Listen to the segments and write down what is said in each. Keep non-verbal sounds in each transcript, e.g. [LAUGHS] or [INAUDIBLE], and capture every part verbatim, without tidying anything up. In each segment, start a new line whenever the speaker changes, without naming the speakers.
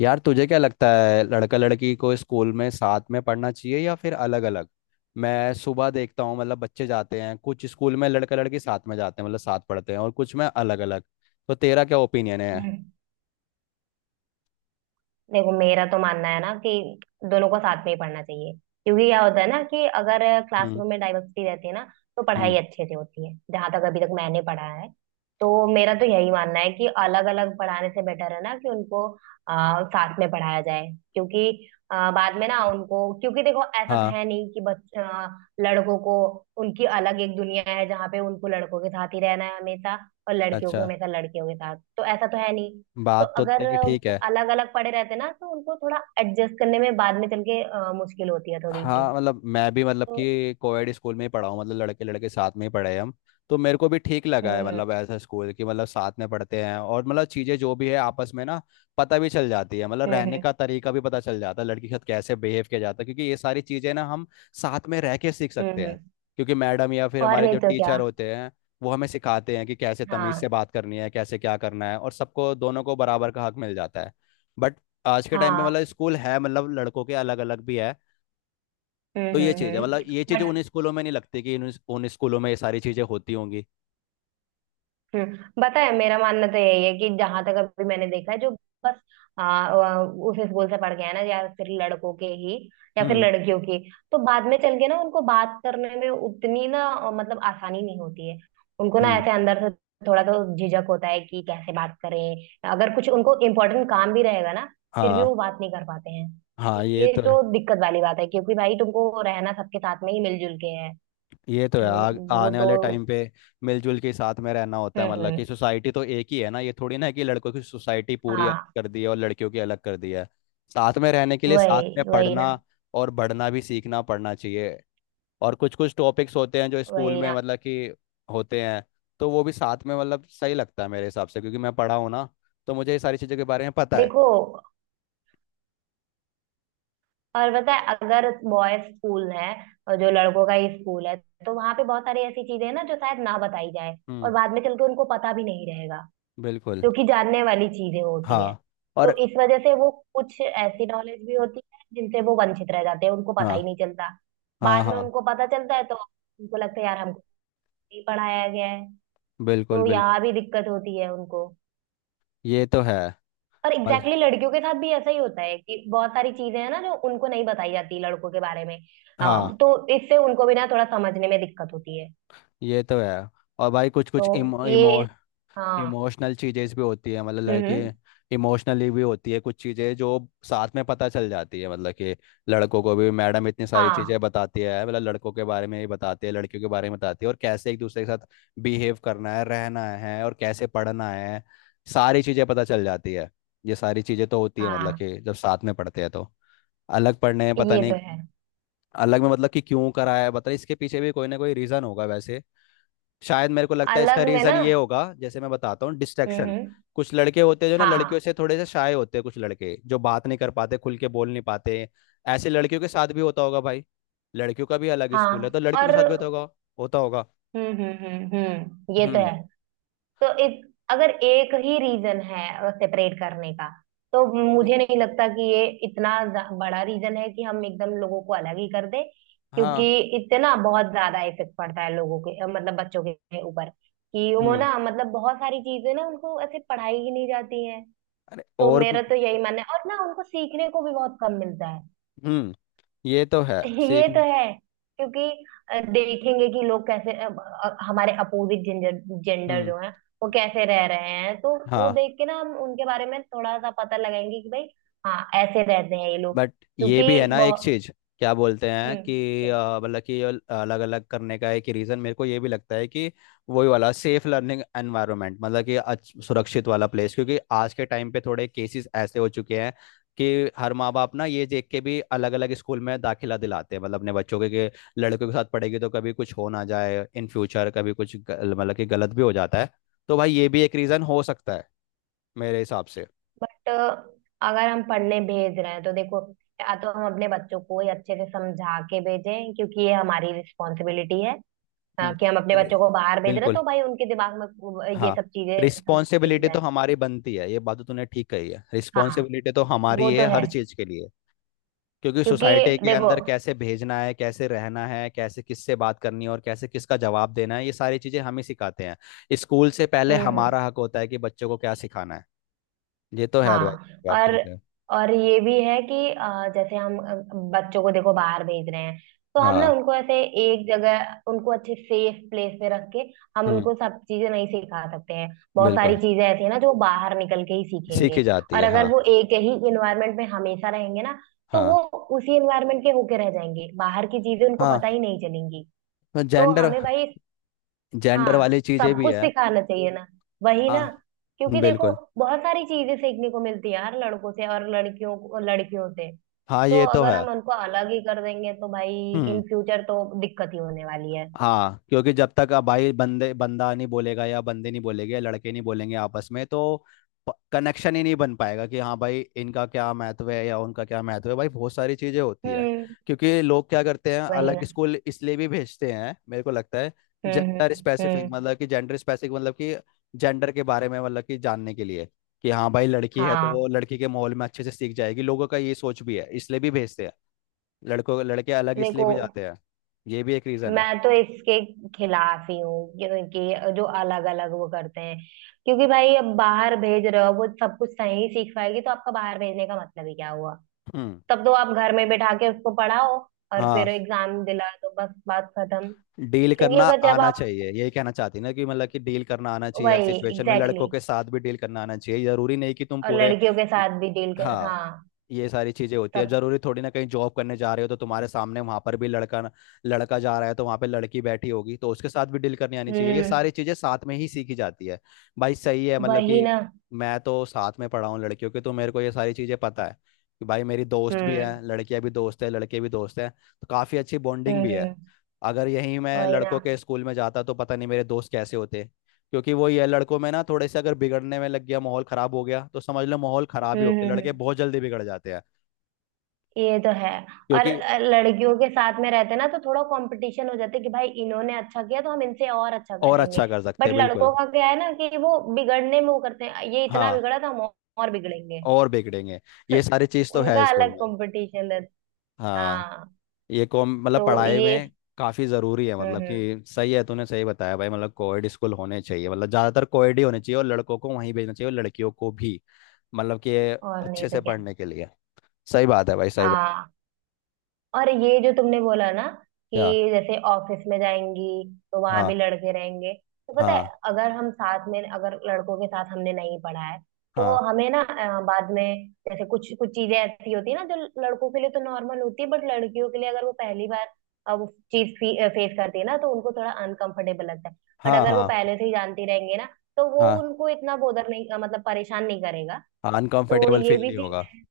यार तुझे क्या लगता है लड़का लड़की को स्कूल में साथ में पढ़ना चाहिए या फिर अलग अलग। मैं सुबह देखता हूँ मतलब बच्चे जाते हैं, कुछ स्कूल में लड़का लड़की साथ में जाते हैं मतलब साथ पढ़ते हैं, और कुछ में अलग अलग। तो तेरा क्या ओपिनियन है?
हम्म। देखो, मेरा तो मानना है ना कि दोनों को साथ में ही पढ़ना चाहिए, क्योंकि क्या होता है ना कि अगर
हम्म।
क्लासरूम में डाइवर्सिटी रहती है ना, तो
हम्म।
पढ़ाई अच्छे से होती है, जहां तक अभी तक मैंने पढ़ा है। तो मेरा तो यही मानना है कि अलग अलग पढ़ाने से बेटर है ना कि उनको आ, साथ में पढ़ाया जाए, क्योंकि आ, बाद में ना उनको, क्योंकि देखो, ऐसा तो
हाँ।
है नहीं कि बच्चा, लड़कों को उनकी अलग एक दुनिया है जहाँ पे उनको लड़कों के साथ ही रहना है हमेशा, और लड़कियों को
अच्छा।
हमेशा लड़कियों के साथ, तो ऐसा तो है नहीं। तो
बात तो
अगर
तेरी ठीक है।
अलग अलग पड़े रहते ना, तो उनको थोड़ा एडजस्ट करने में बाद में चल के अ, मुश्किल होती है थोड़ी सी।
हाँ मतलब मैं भी मतलब
तो
कि कोएड स्कूल में ही पढ़ा हूँ, मतलब लड़के लड़के साथ में ही पढ़े हैं हम। तो मेरे को भी ठीक लगा है
हम्म
मतलब ऐसा स्कूल कि मतलब साथ में पढ़ते हैं, और मतलब चीज़ें जो भी है आपस में ना पता भी चल जाती है, मतलब रहने
हम्म
का तरीका भी पता चल जाता है, लड़की के साथ कैसे बिहेव किया जाता है, क्योंकि ये सारी चीज़ें ना हम साथ में रह के सीख
हम्म
सकते हैं।
हम्म,
क्योंकि मैडम या फिर
और
हमारे
नहीं
जो
तो क्या।
टीचर होते हैं वो हमें सिखाते हैं कि कैसे तमीज़
हाँ
से बात करनी है, कैसे क्या करना है, और सबको दोनों को बराबर का हक मिल जाता है। बट आज के टाइम पे
हाँ।
मतलब स्कूल है मतलब लड़कों के अलग अलग भी है। तो
हम्म
ये
हम्म
चीज है
हम्म,
मतलब ये चीज
बट
उन स्कूलों में नहीं लगती कि उन, उन स्कूलों में ये सारी चीजें होती होंगी।
हम्म बताए, मेरा मानना तो यही है कि जहां तक अभी मैंने देखा है जो बस आ, आ, उस स्कूल से पढ़ के आए ना, या फिर लड़कों के ही, या फिर
हम्म।
लड़कियों की, तो बाद में चल के ना उनको बात करने में उतनी ना अ, मतलब आसानी नहीं होती है। उनको ना
हम्म।
ऐसे अंदर से थोड़ा तो झिझक होता है कि कैसे बात करें, अगर कुछ उनको इम्पोर्टेंट काम भी रहेगा ना, फिर भी
हाँ।
वो बात नहीं कर पाते हैं, तो
हाँ। ये
ये
तो है।
तो दिक्कत वाली बात है, क्योंकि भाई, तुमको रहना सबके साथ में ही मिलजुल के है।
ये तो है।
तो
आ,
वो
आने वाले
तो,
टाइम पे मिलजुल के साथ में रहना होता है,
हम्म
मतलब कि
हम्म,
सोसाइटी तो एक ही है ना, ये थोड़ी ना है कि लड़कों की सोसाइटी पूरी अलग
हाँ,
कर दी है और लड़कियों की अलग कर दी है। साथ में रहने के लिए साथ में
वही वही
पढ़ना
ना,
और बढ़ना भी सीखना पड़ना चाहिए। और कुछ कुछ टॉपिक्स होते हैं जो स्कूल
वही
में
ना।
मतलब कि होते हैं। तो वो भी साथ में मतलब सही लगता है मेरे हिसाब से, क्योंकि मैं पढ़ा हूँ ना, तो मुझे ये सारी चीज़ों के बारे में पता है।
देखो, और पता है, अगर बॉयज स्कूल है, और जो लड़कों का ही स्कूल है, तो वहां पे बहुत सारी ऐसी चीजें हैं ना जो शायद ना बताई जाए,
हम्म।
और बाद में चल के उनको पता भी नहीं रहेगा,
बिल्कुल।
जो कि जानने वाली चीजें होती हैं।
हाँ। और
तो इस वजह से वो कुछ ऐसी नॉलेज भी होती है जिनसे वो वंचित रह जाते हैं, उनको पता ही
हाँ
नहीं चलता।
हाँ
बाद में
हाँ।
उनको पता चलता है, तो उनको लगता है यार हमको नहीं पढ़ाया गया है।
बिल्कुल
तो
बिल्कुल।
यहाँ भी दिक्कत होती है उनको।
ये तो है।
और
मल
एग्जैक्टली exactly लड़कियों के साथ भी ऐसा ही होता है, कि बहुत सारी चीजें हैं ना जो उनको नहीं बताई जाती लड़कों के बारे में।
हाँ।
हाँ, तो इससे उनको भी ना थोड़ा समझने में दिक्कत होती है।
ये तो है। और भाई कुछ कुछ
तो ये,
इमो
हाँ,
इमोशनल चीजें भी होती है मतलब
हम्म हम्म,
लड़के इमोशनली भी होती है कुछ चीजें जो साथ में पता चल जाती है, मतलब कि लड़कों को भी मैडम इतनी सारी
हाँ
चीजें बताती है मतलब लड़कों के बारे में ही बताती है, लड़कियों के बारे में बताती है, और कैसे एक दूसरे के साथ बिहेव करना है रहना है और कैसे पढ़ना है, सारी चीजें पता चल जाती है। ये सारी चीजें तो होती है मतलब
हाँ,
कि जब साथ में पढ़ते हैं, तो अलग पढ़ने में पता
ये तो
नहीं।
है।
अलग में मतलब कि क्यों कराया है, बता, इसके पीछे भी कोई ना कोई रीजन होगा वैसे। शायद मेरे को लगता है इसका
अलग में
रीजन
ना,
ये होगा, जैसे मैं बताता हूँ,
हम्म
डिस्ट्रैक्शन।
हम्म,
कुछ लड़के होते हैं जो ना
हाँ
लड़कियों से थोड़े से शाय होते हैं, कुछ लड़के जो बात नहीं कर पाते खुल के बोल नहीं पाते। ऐसे लड़कियों के साथ भी होता होगा भाई, लड़कियों का भी अलग स्कूल है
हाँ,
तो लड़कियों के
और
साथ भी होता होगा, होता होगा।
हम्म हम्म हम्म हम्म, ये तो
हम्म।
है। तो इत, अगर एक ही रीजन है सेपरेट करने का, तो
नहीं,
मुझे नहीं लगता कि ये इतना ज- बड़ा रीजन है कि हम एकदम लोगों को अलग ही कर दे।
हाँ।
क्योंकि इतना बहुत ज्यादा इफेक्ट पड़ता है लोगों के अ, मतलब बच्चों के ऊपर, कि वो
हम्म।
ना, मतलब बहुत सारी चीजें ना उनको ऐसे पढ़ाई ही नहीं जाती हैं।
अरे
तो
और भी-
मेरा तो यही मानना है, और ना उनको सीखने को भी बहुत कम मिलता है।
हम्म। ये तो है।
ये
सीख।
तो है। क्योंकि अ, देखेंगे कि लोग कैसे अ, अ, हमारे अपोजिट जेंडर, जेंडर
हम्म।
जो है, वो कैसे रह रहे हैं, तो वो
हाँ।
देख के ना हम उनके बारे में थोड़ा सा पता लगाएंगे कि भाई, हाँ, ऐसे रहते हैं ये लोग।
बट ये
क्योंकि
भी है ना एक
बहुत,
चीज। क्या बोलते हैं
हम्म,
कि
क्या,
अ, मतलब कि अलग अलग करने का एक रीजन मेरे को ये भी लगता है कि वही वाला सेफ लर्निंग एनवायरनमेंट, मतलब कि अच्छ- सुरक्षित वाला प्लेस, क्योंकि आज के टाइम पे थोड़े केसेस ऐसे हो चुके हैं कि हर माँ बाप ना ये देख के भी अलग अलग स्कूल में दाखिला दिलाते हैं, मतलब अपने बच्चों के, के लड़कों के साथ पढ़ेगी तो कभी कुछ हो ना जाए इन फ्यूचर, कभी कुछ गल- मतलब कि गलत भी हो जाता है। तो भाई ये भी एक रीजन हो सकता है मेरे हिसाब से।
बट अगर हम पढ़ने भेज रहे हैं तो देखो, या तो हम अपने बच्चों को ही अच्छे से समझा के भेजें, क्योंकि ये हमारी रिस्पॉन्सिबिलिटी है, अ,
हम्म।
कि हम अपने
अरे।
बच्चों को बाहर भेज रहे हैं
बिल्कुल।
तो भाई उनके दिमाग में वो- ये
हाँ।
सब चीजें समझा के
रिस्पॉन्सिबिलिटी तो
जाएं।
हमारी बनती है, ये बात तो तूने ठीक कही है,
हाँ,
रिस्पॉन्सिबिलिटी तो
वो
हमारी
तो
है
है,
हर चीज के लिए। क्योंकि
क्योंकि
सोसाइटी के
देखो,
अंदर कैसे भेजना है कैसे रहना है कैसे किससे बात करनी है और कैसे किसका जवाब देना है, ये सारी चीजें हम ही सिखाते हैं, स्कूल से पहले
हम्म हम्म,
हमारा हक होता है कि बच्चों को क्या सिखाना है। ये तो है भाई।
हाँ,
बात
और
ठीक है।
और ये भी है कि अ, जैसे हम अ, बच्चों को देखो बाहर भेज रहे हैं, तो हम ना
हाँ।
उनको ऐसे एक जगह, उनको अच्छे सेफ प्लेस में रख के, हम
हम्म।
उनको सब चीजें नहीं सिखा सकते हैं। बहुत सारी
बिल्कुल।
चीजें ऐसी हैं ना जो बाहर निकल के ही सीखेंगे।
सीखी जाती
और
है। हाँ।
अगर वो एक ही इन्वायरमेंट में हमेशा रहेंगे ना, तो वो
हाँ।
उसी इन्वायरमेंट के होके रह जाएंगे, बाहर की चीजें उनको
हाँ।
पता ही नहीं चलेंगी। तो
जेंडर,
हमें भाई,
जेंडर
हाँ,
वाली चीजें
सब
भी
कुछ
है।
सिखाना चाहिए ना, वही ना,
हाँ।
क्योंकि देखो,
बिल्कुल।
बहुत सारी चीजें सीखने को मिलती है यार, लड़कों से, और लड़कियों को लड़कियों से।
हाँ।
तो
ये तो
अगर
है।
हम उनको अलग ही कर देंगे तो भाई,
हम्म।
इन फ्यूचर तो दिक्कत ही होने वाली है।
हाँ। क्योंकि जब तक अब भाई बंदे बंदा नहीं बोलेगा या बंदे नहीं बोलेंगे लड़के नहीं बोलेंगे आपस में, तो कनेक्शन ही नहीं बन पाएगा कि हाँ भाई इनका क्या महत्व है या उनका क्या महत्व है, भाई बहुत सारी चीजें होती है।
हम्म,
क्योंकि लोग क्या करते हैं,
वही
अलग
ना,
स्कूल इसलिए भी भेजते हैं मेरे को लगता है,
हम्म हम्म
जेंडर स्पेसिफिक,
हम्म,
मतलब कि जेंडर स्पेसिफिक मतलब कि जेंडर के बारे में मतलब कि जानने के लिए, कि हाँ भाई लड़की है तो
हाँ।
वो लड़की के माहौल में अच्छे से सीख जाएगी, लोगों का ये सोच भी है इसलिए भी भेजते हैं। लड़कों लड़के अलग इसलिए
देखो,
भी जाते हैं, ये भी एक रीजन है।
मैं तो इसके खिलाफ ही हूँ, क्योंकि जो अलग अलग वो करते हैं, क्योंकि भाई, अब बाहर भेज रहे हो, वो सब कुछ सही सीख पाएगी, तो आपका बाहर भेजने का मतलब ही क्या हुआ।
हम्म।
तब तो आप घर में बैठा के उसको पढ़ाओ, और फिर
हाँ।
एग्जाम दिला दो, बस बात खत्म।
डील
क्योंकि
करना
अगर जब
आना
आप,
चाहिए, यही कहना चाहती ना, कि मतलब कि डील करना आना चाहिए हर
वही, एग्जैक्टली
सिचुएशन में, लड़कों
exactly,
के साथ भी डील करना आना चाहिए, जरूरी नहीं कि तुम
और
पूरे।
लड़कियों के साथ भी डील कर,
हाँ।
हाँ।
ये सारी चीजें होती है,
तब,
जरूरी थोड़ी ना कहीं जॉब करने जा रहे हो तो तुम्हारे सामने वहां पर भी लड़का, लड़का जा रहा है तो वहां पे लड़की बैठी होगी तो उसके साथ भी डील करनी आनी चाहिए, ये
हम्म,
सारी चीजें साथ में ही सीखी जाती है भाई। सही है मतलब
वही
कि
ना,
मैं तो साथ में पढ़ा हूँ लड़कियों के, तो मेरे को ये सारी चीजें पता है कि भाई मेरी दोस्त भी
हम्म
है, लड़कियां भी दोस्त है, लड़के भी दोस्त हैं, तो काफी अच्छी
हम्म
बॉन्डिंग भी है।
हम्म,
अगर यहीं मैं
वही ना,
लड़कों के स्कूल में जाता तो पता नहीं मेरे दोस्त कैसे होते, क्योंकि वो ये लड़कों में ना थोड़े से अगर बिगड़ने में लग गया माहौल खराब हो गया तो समझ लो माहौल खराब ही
हम्म
हो गया,
हम्म
लड़के
हम्म,
बहुत जल्दी बिगड़ जाते हैं।
ये तो है। और
क्योंकि
अ, लड़कियों के साथ में रहते ना, तो थोड़ा कंपटीशन हो जाता है कि भाई, इन्होंने अच्छा किया, तो हम इनसे और अच्छा
और
करेंगे।
अच्छा कर सकते
बट
हैं बिल्कुल।
लड़कों का क्या है ना कि वो बिगड़ने में वो करते हैं, ये इतना
हाँ।
बिगड़ा तो हम और और बिगड़ेंगे।
और बिगड़ेंगे। ये सारी चीज तो है
उनका
स्कूल
अलग
में।
कंपटीशन।
हाँ।
हाँ।
ये कॉम मतलब
तो
पढ़ाई
ये,
में काफी जरूरी है,
हम्म
मतलब
हम्म,
कि सही है, तूने सही बताया भाई, मतलब कोएड स्कूल होने चाहिए, मतलब ज्यादातर कोएड ही होने चाहिए और लड़कों को वहीं भेजना चाहिए और लड़कियों को भी, मतलब कि
और नहीं
अच्छे
तो
से
क्या,
पढ़ने के लिए। सही बात है भाई सही बात।
हाँ। और ये जो तुमने बोला ना कि
क्या?
जैसे ऑफिस में जाएंगी, तो वहां
हाँ
भी लड़के रहेंगे, तो पता है,
हाँ
अगर हम साथ में, अगर लड़कों के साथ हमने नहीं पढ़ा है, तो
हाँ
हमें ना अ, बाद में, जैसे कुछ कुछ चीजें ऐसी होती है ना जो लड़कों के लिए तो नॉर्मल होती है, बट लड़कियों के लिए अगर वो पहली बार, अब वो चीज फेस करती है ना, तो उनको थोड़ा अनकंफर्टेबल लगता है। बट
हाँ
अगर वो
हाँ
पहले से ही जानती रहेंगे ना, तो वो
हाँ।
उनको इतना बोधर नहीं, अ, मतलब परेशान नहीं करेगा। तो
अनकंफर्टेबल
ये
फील
भी
नहीं
चीज
होगा।
है।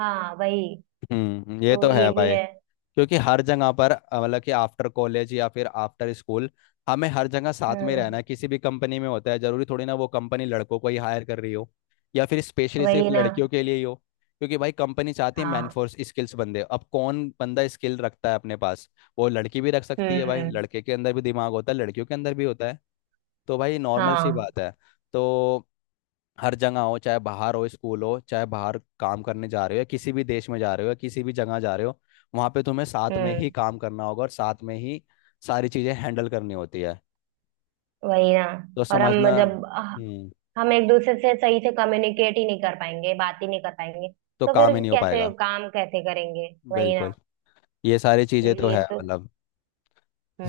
हाँ, वही,
हम्म। ये
तो
तो
ये
है
भी
भाई,
है।
क्योंकि हर जगह पर अ, मतलब कि आफ्टर कॉलेज या फिर आफ्टर स्कूल हमें हर जगह साथ में रहना
हम्म,
है, किसी भी कंपनी में होता है, जरूरी थोड़ी ना वो कंपनी लड़कों को ही हायर कर रही हो या फिर स्पेशली सिर्फ
वही ना,
लड़कियों के लिए ही हो। क्योंकि भाई कंपनी चाहती है
हाँ,
मैनफोर्स स्किल्स, बंदे, अब कौन बंदा स्किल रखता है अपने पास, वो लड़की भी रख सकती है भाई,
हम्म,
लड़के के अंदर भी दिमाग होता है, लड़कियों के अंदर भी होता है, तो भाई नॉर्मल सी
हाँ,
बात है। तो हर जगह हो, चाहे बाहर हो स्कूल हो, चाहे बाहर काम करने जा रहे हो या किसी भी देश में जा रहे हो या किसी भी जगह जा रहे हो, वहां पे तुम्हें साथ में
हम्म,
ही काम करना होगा और साथ में ही सारी चीजें हैंडल करनी होती है,
वही ना।
तो
और हम
समझना।
जब अह,
हम्म।
हम एक दूसरे से सही से कम्युनिकेट ही नहीं कर पाएंगे, बात ही नहीं कर पाएंगे,
तो
तो फिर
काम ही नहीं हो
कैसे
पाएगा।
काम कैसे करेंगे। वही ना।
बिल्कुल। ये सारी
तो
चीजें तो
ये
है
तो,
मतलब,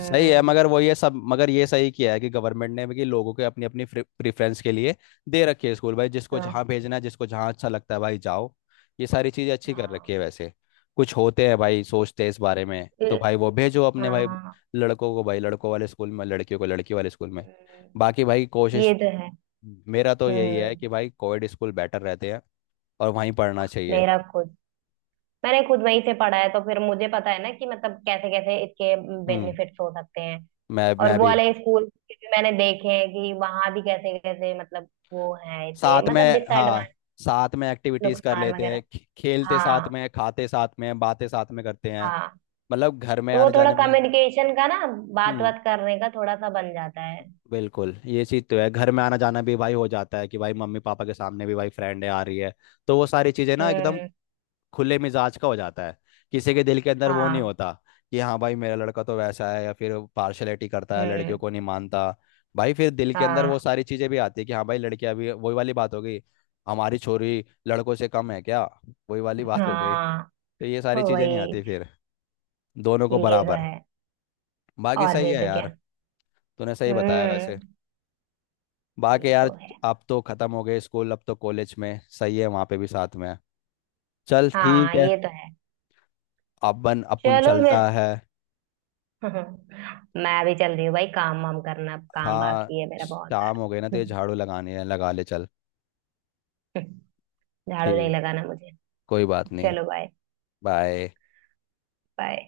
सही है, मगर वो ये सब मगर ये सही किया है कि गवर्नमेंट ने भी कि लोगों के अपनी अपनी प्रेफरेंस के लिए दे रखे है स्कूल, भाई जिसको
हाँ
जहाँ भेजना है, जिसको जहाँ अच्छा लगता है भाई जाओ। ये सारी चीज़ें अच्छी कर
हाँ,
रखी है वैसे। कुछ होते हैं भाई सोचते हैं इस बारे में, तो
ये-
भाई वो भेजो अपने, भाई
हाँ,
लड़कों को भाई लड़कों वाले स्कूल में, लड़कियों को लड़की वाले स्कूल में।
हम्म,
बाकी भाई कोशिश
ये तो है,
मेरा तो यही है
हम्म।
कि भाई कोविड स्कूल बेटर रहते हैं और वहीं पढ़ना चाहिए।
मेरा खुद, मैंने खुद वहीं से पढ़ा है, तो फिर मुझे पता है ना कि मतलब कैसे कैसे इसके
हम्म।
बेनिफिट्स हो सकते हैं।
मैं
और
मैं
वो
भी
वाले स्कूल के भी मैंने देखे हैं कि वहां भी कैसे कैसे, मतलब वो है इसके,
साथ
मतलब
में, हाँ।
डिसएडवांटेज,
साथ में एक्टिविटीज कर
नुकसान
लेते
वगैरह।
हैं, खे- खेलते साथ
हाँ,
में, खाते साथ में, बातें साथ में करते हैं,
हाँ,
मतलब घर में
तो वो
आने
थोड़ा
जाने में।
कम्युनिकेशन का ना, बात
हम्म।
बात करने का थोड़ा सा बन जाता है।
बिल्कुल। ये चीज़ तो है, घर में आना जाना भी भाई हो जाता है कि भाई मम्मी पापा के सामने भी भाई फ्रेंड आ रही है, तो वो सारी चीज़ें ना एकदम
हम्म,
खुले मिजाज का हो जाता है, किसी के दिल के अंदर वो नहीं
हाँ,
होता कि हाँ भाई मेरा लड़का तो वैसा है या फिर पार्शलिटी करता है लड़कियों
हम्म,
को नहीं मानता। भाई फिर दिल के अंदर वो
हाँ,
सारी चीजें भी आती है कि हाँ भाई लड़कियां भी, वही वाली बात हो गई, हमारी छोरी लड़कों से कम है क्या, वही वाली बात हो गई, तो
हाँ,
ये सारी चीजें नहीं
वही,
आती फिर, दोनों को
ये तो
बराबर।
है,
बाकी
और
सही
नहीं
है
तो क्या,
यार। तूने सही बताया वैसे।
हम्म,
बाकी
ये
यार
तो है,
अब तो खत्म हो गए स्कूल, अब तो कॉलेज में सही है वहां पे भी साथ में है। चल ठीक
हाँ,
है।
ये तो है।
अपन अपन
चलो फिर।
चलता है।
[LAUGHS] मैं भी चल रही हूँ भाई, काम वाम करना, अब काम
हाँ।
बाकी है मेरा बहुत
शाम हो गई ना,
सारा।
तो ये झाड़ू लगानी है, लगा ले चल।
[LAUGHS] झाड़ू नहीं
ठीक।
लगाना मुझे।
कोई बात नहीं।
चलो, बाय।
बाय।
बाय।